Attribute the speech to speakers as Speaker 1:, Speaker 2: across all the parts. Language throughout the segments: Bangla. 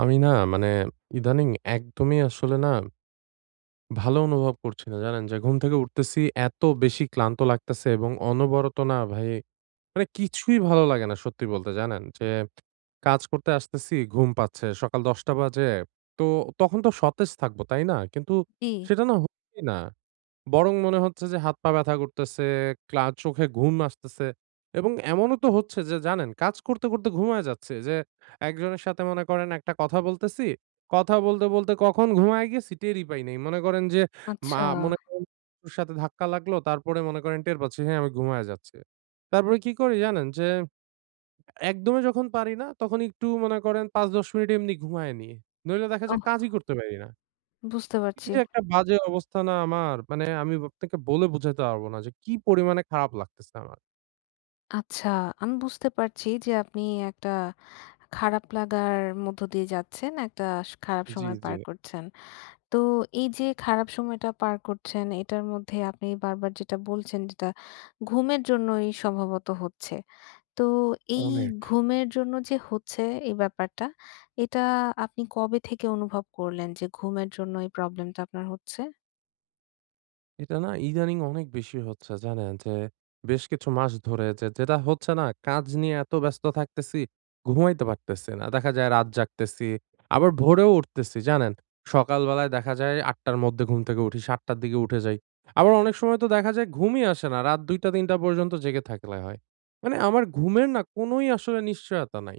Speaker 1: আমি না মানে ইদানিং একদমই আসলে না ভালো অনুভব করছি না, জানেন? যে ঘুম থেকে উঠতেছি এত বেশি ক্লান্ত লাগতেছে এবং অনবরত, না ভাই মানে কিছুই ভালো লাগে না সত্যি বলতে, জানেন যে কাজ করতে আসতেছি ঘুম পাচ্ছে, সকাল দশটা বাজে তো তখন তো সতেজ থাকবো তাই না? কিন্তু
Speaker 2: জি,
Speaker 1: সেটা না হচ্ছেই না, বরং মনে হচ্ছে যে হাত পা ব্যথা করতেছে, চোখে ঘুম আসতেছে এবং এমনও তো হচ্ছে যে জানেন কাজ করতে, করতে ঘুমায় যাচ্ছি, যে একজনের সাথে মনে করেন একটা কথা বলতেছি। কথা বলতে, বলতে কখন ঘুমায় গেছি টেরই পাই নাই। মনে করেন যে মা
Speaker 2: আচ্ছা।
Speaker 1: মনে করেন ওর সাথে ধাক্কা লাগলো, তারপরে মনে করেন টের পাচ্ছি হ্যাঁ, আমি ঘুমায়ে যাচ্ছি। তারপরে কি করি জানেন? যে একদমই যখন পারি না তখন একটু মনে করেন ৫-১০ মিনিট এমনি ঘুমায়ে নিই। নইলে দেখা
Speaker 2: ওহ!
Speaker 1: যায় কাজই করতে পারি না।
Speaker 2: বুঝতে
Speaker 1: কি
Speaker 2: পারছি।
Speaker 1: যে একটা বাজে অবস্থা না আমার, মানে আমি আপনাকে বলে বুঝাতে পারব না যে কি পরিমাণে খারাপ লাগতেছে আমার।
Speaker 2: আচ্ছা, আমি বুঝতে পারছি যে আপনি একটা খারাপ লাগার মধ্য দিয়ে যাচ্ছেন, একটা খারাপ
Speaker 1: জি,
Speaker 2: সময়
Speaker 1: জি,
Speaker 2: পার করছেন। তো এই যে খারাপ সময়টা পার করছেন, এটার মধ্যে আপনি বারবার যেটা বলছেন যেটা ঘুমের জন্যই সম্ভবত হচ্ছে। তো এই
Speaker 1: অনেক।
Speaker 2: ঘুমের জন্য যে হচ্ছে এই ব্যাপারটা, এটা আপনি কবে থেকে অনুভব করলেন যে ঘুমের জন্য এই প্রবলেমটা আপনার হচ্ছে?
Speaker 1: এটা না ইদানিং অনেক বেশি হচ্ছে জানেন, যে বেশ কিছু মাস ধরে যে যেটা হচ্ছে না কাজ নিয়ে এত ব্যস্ত থাকতেছি, ঘুমাইতে পারতেছি না, দেখা যায় রাত জাগতেছি, আবার ভোরেও উঠতেছি জানেন। সকালবেলায় দেখা যায় আটটার মধ্যে ঘুম থেকে উঠি, সাতটার দিকে উঠে যাই। আবার অনেক সময় তো দেখা যায় ঘুমই আসে না, রাত দুইটা তিনটা পর্যন্ত জেগে থাকলে হয়। মানে আমার ঘুমের না কোনোই আসলে নিশ্চয়তা নাই।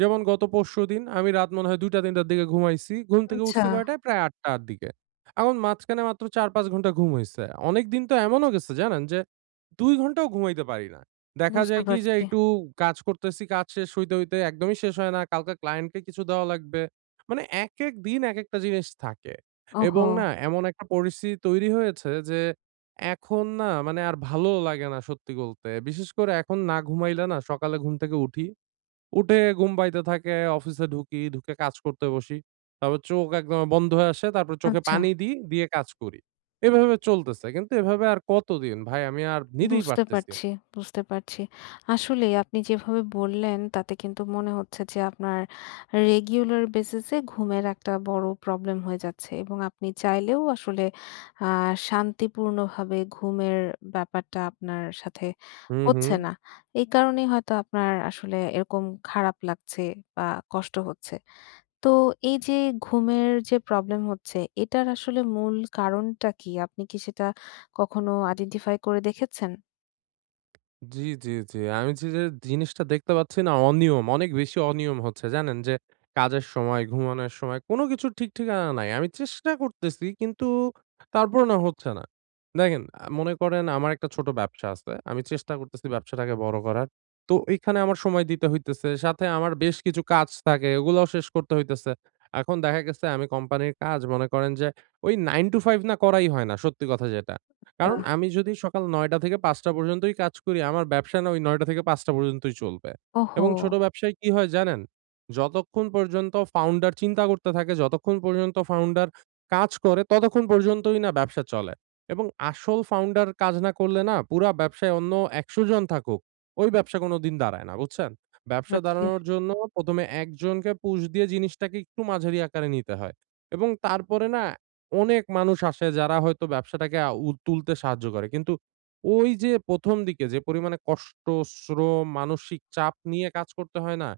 Speaker 1: যেমন গত পরশু দিন আমি রাত মনে হয় দুইটা তিনটার দিকে ঘুমাইছি, ঘুম থেকে
Speaker 2: আচ্ছা,
Speaker 1: উঠছি কয়টায়? প্রায় আটটার দিকে। এখন মাঝখানে মাত্র ৪-৫ ঘন্টা ঘুম হইছে। অনেকদিন তো এমনও গেছে জানেন যে ২ ঘন্টাও ঘুমাইতে পারি না। দেখা
Speaker 2: বুঝতে
Speaker 1: যায় কি যে
Speaker 2: পারছি।
Speaker 1: একটু কাজ করতেছি, কাজ শেষ হইতে, হইতে একদমই শেষ হয় না। কালকে ক্লায়েন্টকে কিছু দেওয়া লাগবে। মানে একেক দিন একেকটা জিনিস থাকে এবং
Speaker 2: ওহো!
Speaker 1: না এমন একটা পরিস্থিতি তৈরি হয়েছে যে এখন না মানে আর ভালো লাগে না সত্যি বলতে। বিশেষ করে এখন না ঘুমাইলে না সকালে ঘুম থেকে উঠি, উঠে ঘুম পাইতে থাকে, অফিসে ঢুকি, ঢুকে কাজ করতে বসি। তারপর চোখ একদম বন্ধ হয়ে আসে। তারপর চোখে
Speaker 2: আচ্ছা।
Speaker 1: পানি দিই, দিয়ে কাজ করি। এভাবে চলতেছে। কিন্তু এভাবে আর কতদিন? ভাই আমি আর নিতেই
Speaker 2: বুঝতে
Speaker 1: পারতেছি না।
Speaker 2: পারছি, বুঝতে পারছি। আসলেই আপনি যেভাবে বললেন তাতে কিন্তু মনে হচ্ছে যে আপনার রেগুলার বেসিস এ ঘুমের একটা বড় প্রবলেম হয়ে যাচ্ছে এবং আপনি চাইলেও আসলে আ শান্তিপূর্ণভাবে ঘুমের ব্যাপারটা আপনার সাথে
Speaker 1: হুম, হুম।
Speaker 2: হচ্ছে না। এই কারণেই হয়তো আপনার আসলে এরকম খারাপ লাগছে বা কষ্ট হচ্ছে। তো এই যে ঘুমের যে প্রবলেম হচ্ছে এটার আসলে মূল কারণটা কি? আপনি কি সেটা কখনো আইডেন্টিফাই করে দেখেছেন?
Speaker 1: জি, জি, জি। আমি যে জিনিসটা দেখতে পাচ্ছি না অনিয়ম, অনেক বেশি অনিয়ম হচ্ছে জানেন? যে কাজের সময়, ঘুমানোর সময় কোনো কিছুর ঠিক ঠিকানা নাই। আমি চেষ্টা করতেছি কিন্তু তারপর না হচ্ছে না। দেখেন মনে করেন আমার একটা ছোট ব্যবসা আছে। আমি চেষ্টা করতেছি ব্যবসাটাকে বড় করার। তো এখানে আমার সময় দিতে হইতেছে। সাথে আমার বেশ কিছু কাজ থাকে, ওগুলাও শেষ করতে হইতেছে। এখন দেখা গেছে আমি কোম্পানির কাজ মনে করেন যে ওই 9 to 5 না করাই হয় না, সত্যি কথা যেটা।
Speaker 2: আচ্ছা।
Speaker 1: কারণ আমি যদি সকাল ৯ঃ০০ থেকে ৫ঃ০০ পর্যন্তই কাজ করি, আমার ব্যবসা না ওই ৯ঃ০০ থেকে ৫ঃ০০ পর্যন্তই চলবে।
Speaker 2: ওহো!
Speaker 1: এবং ছোট ব্যবসায় কি হয় জানেন? যতক্ষণ পর্যন্ত ফাউন্ডার চিন্তা করতে থাকে, যতক্ষণ পর্যন্ত ফাউন্ডার কাজ করে, ততক্ষণ পর্যন্তই না ব্যবসা চলে। এবং আসল ফাউন্ডার কাজ না করলে না, পুরা ব্যবসায় অন্য ১০০ জন থাকুক, ওই ব্যবসা কোনদিন দাঁড়ায় না, বুঝছেন? ব্যবসা
Speaker 2: বুঝছি।
Speaker 1: দাঁড়ানোর জন্য ১ম এ একজনকে পুশ দিয়ে জিনিসটাকে একটু মাঝারি আকারে নিতে হয়। এবং তারপরে না অনেক মানুষ আসে যারা হয়তো ব্যবসাটাকে আ উ তুলতে সাহায্য করে। কিন্তু ওই যে ১ম দিকে যে পরিমাণে কষ্ট, শ্রম, মানসিক চাপ নিয়ে কাজ করতে হয় না?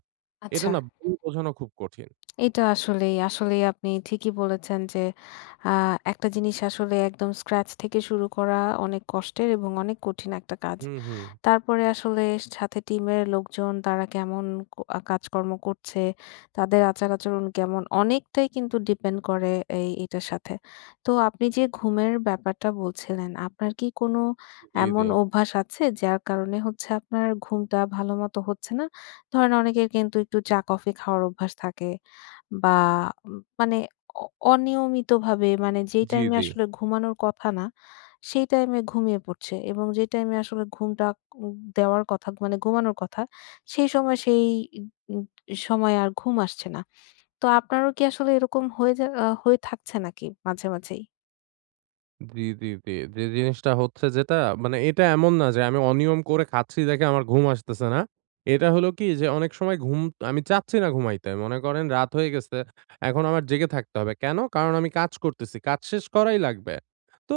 Speaker 1: এটা
Speaker 2: আচ্ছা।
Speaker 1: না বলে বোঝানো খুব কঠিন।
Speaker 2: এটা আসলেই, আসলেই আপনি ঠিকই বলেছেন যে, আ একটা জিনিস আসলে একদম স্ক্র্যাচ থেকে শুরু করা অনেক কষ্টের এবং অনেক কঠিন একটা কাজ।
Speaker 1: হুম, হুম।
Speaker 2: তারপরে আসলে সাথে টিমের লোকজন তারা কেমন ক আ কাজকর্ম করছে, তাদের আচার-আচরণ কেমন অনেকটাই কিন্তু ডিপেন্ড করে এটার সাথে। তো আপনি যে ঘুমের ব্যাপারটা বলছিলেন, আপনার কি কোনো
Speaker 1: জি, জি।
Speaker 2: এমন অভ্যাস আছে যার কারণে হচ্ছে আপনার ঘুমটা ভালোমত হচ্ছে না? ধরেন অনেকের কিন্তু একটু চা-কফি খাওয়ার অভ্যাস থাকে বা মানে অ অনিয়মিতভাবে মানে যেই
Speaker 1: জি,
Speaker 2: টাইমে
Speaker 1: জি।
Speaker 2: আসলে ঘুমানোর কথা না সেই টাইমে ঘুমিয়ে পড়ছে এবং যে টাইমে আসলে ঘুমটা দেওয়ার কথা মানে ঘুমানোর কথা, সেই সময় সেই উম সময় আর ঘুম আসছে না। তো আপনারও কি আসলে এরকম হয়ে যা আ হয়ে থাকছে নাকি মাঝে, মাঝেই?
Speaker 1: জি, জি, জি। যে জিনিসটা হচ্ছে যেটা মানে এটা এমন না যে আমি অনিয়ম করে খাচ্ছি দেখে আমার ঘুম আসতেছে না। এটা হলো কি যে অনেক সময় ঘুম আমি চাচ্ছি না ঘুমাইতে। মনে করেন রাত হয়ে গেছে। এখন আমার জেগে থাকতে হবে। কেন? কারণ আমি কাজ করতেছি। কাজ শেষ করাই লাগবে। তো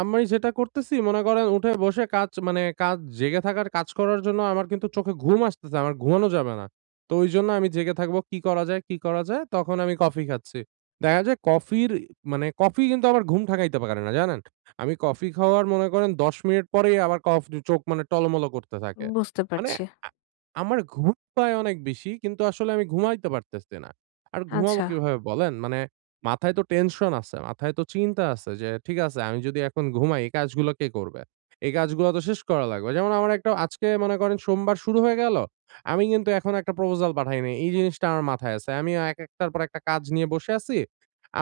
Speaker 1: আমি যেটা করতেছি মনে করেন উঠে বসে কাজ মানে কাজ জেগে থাকার কাজ করার জন্য, আমার কিন্তু চোখে ঘুম আসতেছে। আমার ঘুমানো যাবে না। তো ওইজন্য আমি জেগে থাকবো। কি করা যায়, কি করা যায়? তখন আমি কফি খাচ্ছি। দেখা যায় কফির মানে কফি কিন্তু আবার ঘুম ঠেকাইতে পারে না, জানেন? আমি কফি খাওয়ার মনে করেন ১০ মিনিট পরেই আবার চোখ মানে টলমল করতে থাকে।
Speaker 2: বুঝতে
Speaker 1: মানে
Speaker 2: পারছি।
Speaker 1: আ আমার ঘুম পায় অনেক বেশি, কিন্তু আসলে আমি ঘুমাইতে পারতেছি না। আর ঘুমাবো
Speaker 2: আচ্ছা,
Speaker 1: কিভাবে বলেন? মানে মাথায় তো টেনশন আছে, মাথায় তো চিন্তা আছে যে ঠিক আছে আমি যদি এখন ঘুমাই এই কাজগুলো কে করবে? এই কাজগুলো তো শেষ করা লাগবে। যেমন আমার একটা আজকে মনে করেন সোমবার শুরু হয়ে গেল। আমি কিন্তু এখনো একটা প্রপোজাল পাঠাই নাই। এই জিনিসটা আমার মাথায় আছে। আমি এক একটার পর একটা কাজ নিয়ে বসে আছি।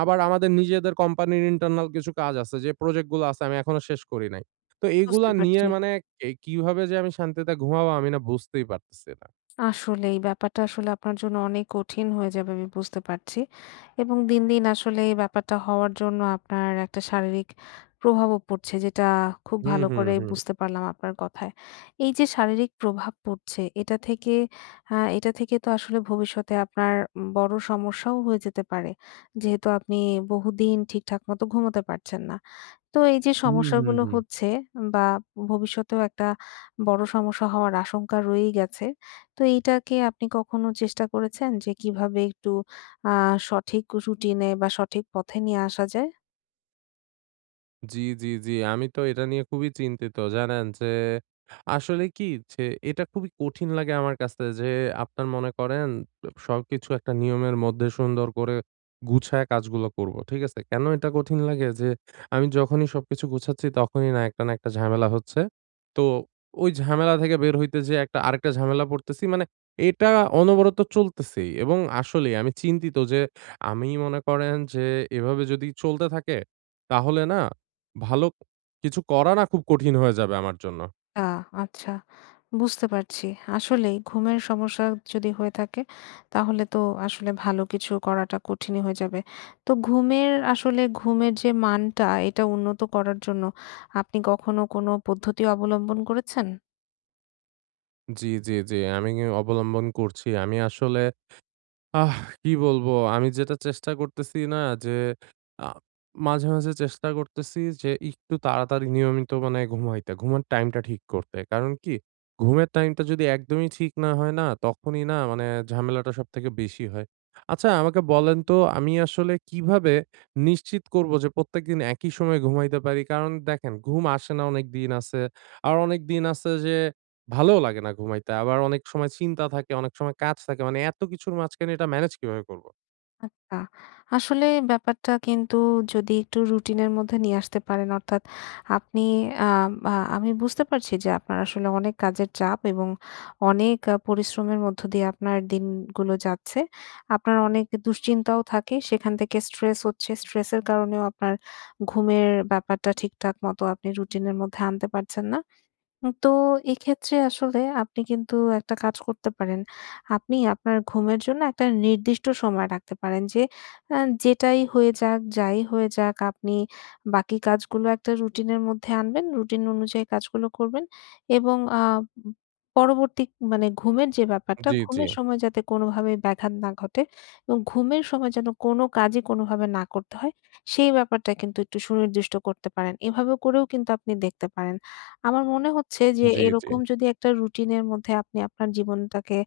Speaker 1: আবার আমাদের নিজেদের কোম্পানির ইন্টারনাল কিছু কাজ আছে, যে প্রজেক্ট গুলো আছে আমি এখনো শেষ করি নাই। তো এগুলা
Speaker 2: বুঝতে
Speaker 1: নিয়ে
Speaker 2: পারছি।
Speaker 1: মানে এ কিভাবে যে আমি শান্তিতে ঘুমাবো আমি না বুঝতেই পারতেছি না।
Speaker 2: আসলে এই ব্যাপারটা আসলে আপনার জন্য অনেক কঠিন হয়ে যাবে আমি বুঝতে পারছি। এবং দিন, দিন আসলে এই ব্যাপারটা হওয়ার জন্য আপনার একটা শারীরিক প্রভাবও পড়ছে যেটা খুব
Speaker 1: হুম,
Speaker 2: ভালো
Speaker 1: হুম,
Speaker 2: করে
Speaker 1: হুম।
Speaker 2: বুঝতে পারলাম আপনার কথায়। এই যে শারীরিক প্রভাব পড়ছে এটা থেকে এটা থেকে তো আসলে ভবিষ্যতে আপনার বড় সমস্যাও হয়ে যেতে পারে। যেহেতু আপনি বহুদিন ঠিকঠাক মতো ঘুমোতে পারছেন না। তো এই যে
Speaker 1: হুম, হুম,
Speaker 2: সমস্যাগুলো
Speaker 1: হুম।
Speaker 2: হচ্ছে বা ভবিষ্যতেও একটা বড় সমস্যা হওয়ার আশঙ্কা রয়েই গেছে। তো এইটাকে আপনি কখনো চেষ্টা করেছেন যে কিভাবে একটু আ সঠিক রুটিনে বা সঠিক পথে নিয়ে আসা যায়?
Speaker 1: জি, জি, জি। আমি তো এটা নিয়ে খুবই চিন্তিত জানেন, যে আসলে কি যে এটা খুবই কঠিন লাগে আমার কাছে যে আপনার মনে করেন সবকিছু একটা নিয়মের মধ্যে সুন্দর করে গুছায় কাজগুলো করব। ঠিক আছে? কেন এটা কঠিন লাগে? যে আমি যখনই সবকিছু গুছাচ্ছি তখনই না একটা না একটা ঝামেলা হচ্ছে। তো ওই ঝামেলা থেকে বের হইতে যেয়ে একটা আরেকটা ঝামেলা পড়তেছি। মানে এটা অনবরত চলতেছেই, এবং আসলেই আমি চিন্তিত যে আমি মনে করেন যে এভাবে যদি চলতে থাকে তাহলে না ভালো কিছু করা না খুব কঠিন হয়ে যাবে আমার জন্য।
Speaker 2: আ আচ্ছা, বুঝতে পারছি। আসলেই ঘুমের সমস্যা যদি হয়ে থাকে তাহলে তো আসলে ভালো কিছু করাটা কঠিনই হয়ে যাবে। তো ঘুমের আসলে ঘুমের যে মানটা এটা উন্নত করার জন্য আপনি কখনো কোনো পদ্ধতি অবলম্বন করেছেন?
Speaker 1: জি, জি, জি। আমি অবলম্বন করছি। আমি আসলে আহ! কি বলবো? আমি যেটা চেষ্টা করতেছি না যে আ মাঝে, মাঝে চেষ্টা করতেছি যে একটু তাড়াতাড়ি নিয়মিত মানে ঘুমাইতে। ঘুমের টাইমটা ঠিক করতে। কারণ কি? ঘুমের টাইমটা যদি একদমই ঠিক না হয় না? তখনই না মানে ঝামেলাটা সবথেকে বেশি হয়। আচ্ছা আমাকে বলেন তো আমি আসলে কিভাবে নিশ্চিত করবো যে প্রত্যেকদিন একই সময়ে ঘুমাইতে পারি? কারণ দেখেন ঘুম আসে না অনেক দিন আছে। আর অনেক দিন আছে যে ভালোও লাগে না ঘুমাইতে। আবার অনেক সময় চিন্তা থাকে, অনেক সময় কাজ থাকে। মানে এত কিছুর মাঝখানে এটা ম্যানেজ কিভাবে করব?
Speaker 2: আচ্ছা। আসলে ব্যাপারটা কিন্তু যদি একটু রুটিনের মধ্যে নিয়ে আসতে পারেন অর্থাৎ আপনি আ আ আমি বুঝতে পারছি যে আপনার আসলে অনেক কাজের চাপ এবং অনেক পরিশ্রমের মধ্য দিয়ে আপনার দিনগুলো যাচ্ছে। আপনার অনেক দুশ্চিন্তাও থাকে। সেখান থেকে স্ট্রেস হচ্ছে। স্ট্রেসের কারণেও আপনার ঘুমের ব্যাপারটা ঠিকঠাক মতো আপনি রুটিনের মধ্যে আনতে পারছেন না। তো এক্ষেত্রে আসলে আপনি কিন্তু একটা কাজ করতে পারেন। আপনি আপনার ঘুমের জন্য একটা নির্দিষ্ট সময় রাখতে পারেন যে আ যেটাই হয়ে যাক, যাই হয়ে যাক আপনি বাকি কাজগুলো একটা রুটিনের মধ্যে আনবেন। রুটিন অনুযায়ী কাজগুলো করবেন এবং পরবর্তী মানে ঘুমের যে ব্যাপারটা,
Speaker 1: জি, জি,
Speaker 2: ঘুমের সময় যাতে কোনোভাবেই ব্যাঘাত না ঘটে এবং ঘুমের সময় যেন কোনো কাজই কোনোভাবে না করতে হয়, সেই ব্যাপারটা কিন্তু একটু সুনির্দিষ্ট করতে পারেন। এভাবে করেও কিন্তু আপনি দেখতে পারেন। আমার মনে হচ্ছে যে
Speaker 1: জি, জি।
Speaker 2: এরকম যদি একটা রুটিনের মধ্যে আপনি আপনার জীবনটাকে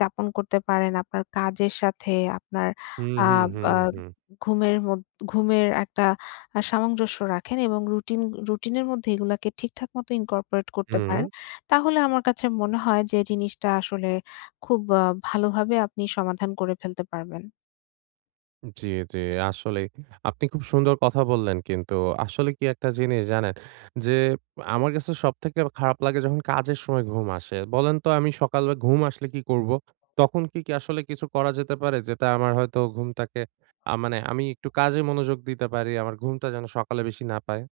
Speaker 2: যাপন করতে পারেন, আপনার কাজের সাথে আপনার
Speaker 1: হুম,
Speaker 2: আ
Speaker 1: হুম, হুম,
Speaker 2: আ
Speaker 1: হুম,
Speaker 2: ঘুমের মদ ঘুমের একটা সামঞ্জস্য রাখেন এবং রুটিনের মধ্যে এগুলাকে ঠিকঠাক মতো incorporate করতে
Speaker 1: হুম।
Speaker 2: পারেন। তাহলে আমার কাছে মনে হয় যে জিনিসটা আসলে খুব ভালোভাবে আপনি সমাধান করে ফেলতে পারবেন।
Speaker 1: জি, জি, আসলেই। আপনি খুব সুন্দর কথা বললেন কিন্তু আসলে কি একটা জিনিস জানেন? যে আমার কাছে সবথেকে খারাপ লাগে যখন কাজের সময় ঘুম আসে। বলেন তো আমি সকালে ঘুম আসলে কি করব? তখন কি আসলে কিছু করা যেতে পারে যেটা আমার হয়তো ঘুমটাকে মানে আমি একটু কাজে মনোযোগ দিতে পারি, আমার ঘুমটা যেন সকালে বেশি না পায়?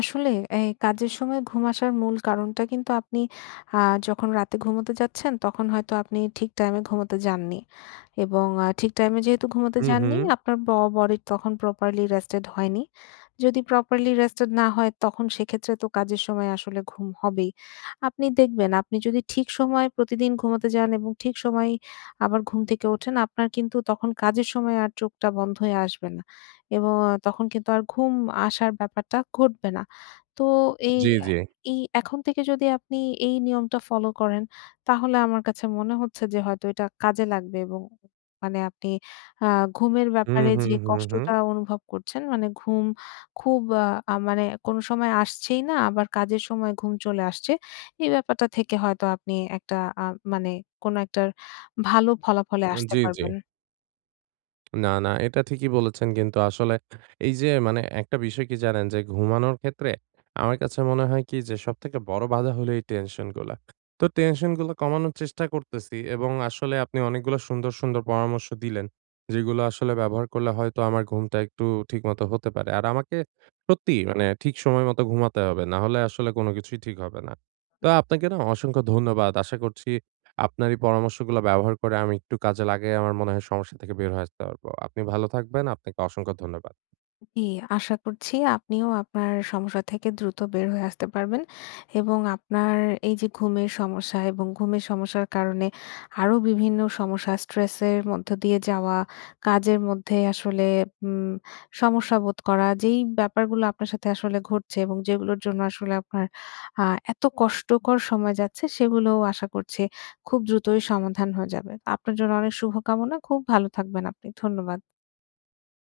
Speaker 2: আসলে এই কাজের সময় ঘুম আসার মূল কারণটা কিন্তু আপনি আ যখন রাতে ঘুমোতে যাচ্ছেন তখন হয়তো আপনি ঠিক টাইমে ঘুমোতে যাননি। এবং ঠিক টাইমে যেহেতু ঘুমোতে
Speaker 1: হুম,
Speaker 2: যাননি
Speaker 1: হুম।
Speaker 2: আপনার বডি তখন প্রপারলি রেস্টেড হয়নি। যদি প্রপারলি রেস্টেড না হয় তখন সেক্ষেত্রে তো কাজের সময় আসলে ঘুম হবেই। আপনি দেখবেন আপনি যদি ঠিক সময়ে প্রতিদিন ঘুমোতে যান এবং ঠিক সময়েই আবার ঘুম থেকে ওঠেন আপনার কিন্তু তখন কাজের সময় আর চোখটা বন্ধ হয়ে আসবে না। এবং তখন কিন্তু আর ঘুম আসার ব্যাপারটা ঘটবে না। তো এই
Speaker 1: জি,
Speaker 2: আ
Speaker 1: জি।
Speaker 2: এই এখন থেকে যদি আপনি এই নিয়মটা ফলো করেন, তাহলে আমার কাছে মনে হচ্ছে যে হয়তো এটা কাজে লাগবে এবং মানে আপনি আ ঘুমের
Speaker 1: হুম,
Speaker 2: ব্যাপারে
Speaker 1: হুম,
Speaker 2: যে
Speaker 1: হুম, হুম।
Speaker 2: কষ্টটা অনুভব করছেন মানে ঘুম খুব আ আ মানে কোনো সময় আসছেই না, আবার কাজের সময় ঘুম চলে আসছে। এই ব্যাপারটা থেকে হয়তো আপনি একটা আ মানে কোনো একটার ভালো ফলাফলে আসতে
Speaker 1: জি, জি।
Speaker 2: পারবেন।
Speaker 1: না, না, এটা ঠিকই বলেছেন কিন্তু আসলে এই যে মানে একটা বিষয় কি জানেন? যে ঘুমানোর ক্ষেত্রে আমার কাছে মনে হয় কি যে সবথেকে বড় বাধা হলো এই টেনশন গুলা। তো টেনশন গুলো কমানোর চেষ্টা করতেছি এবং আসলে আপনি অনেকগুলো সুন্দর, সুন্দর পরামর্শ দিলেন। যেগুলো আসলে ব্যবহার করলে হয়তো আমার ঘুমটা একটু ঠিকমতো হতে পারে। আর আমাকে সত্যি মানে ঠিক সময় মতো ঘুমাতে হবে। নাহলে আসলে কোন কিছুই ঠিক হবে না। তো আপনাকে না অসংখ্য ধন্যবাদ। আশা করছি আপনার এই পরামর্শগুলো ব্যবহার করে আমি একটু কাজে লাগিয়ে আমার মনে হয় সমস্যা থেকে বের হয়ে আসতে পারবো। আপনি ভালো থাকবেন। আপনাকে অসংখ্য ধন্যবাদ।
Speaker 2: জি, আশা করছি আপনিও আপনার সমস্যা থেকে দ্রুত বের হয়ে আসতে পারবেন এবং আপনার এই যে ঘুমের সমস্যা এবং ঘুমের সমস্যার কারণে আরো বিভিন্ন সমস্যা স্ট্রেসের মধ্য দিয়ে যাওয়া, কাজের মধ্যে আসলে উম সমস্যা বোধ করা যেই ব্যাপারগুলো আপনার সাথে আসলে ঘটছে এবং যেগুলোর জন্য আসলে আপনার আ এত কষ্টকর সময় যাচ্ছে সেগুলোও আশা করছি খুব দ্রুতই সমাধান হয়ে যাবে। আপনার জন্য অনেক শুভকামনা। খুব ভালো থাকবেন আপনি। ধন্যবাদ।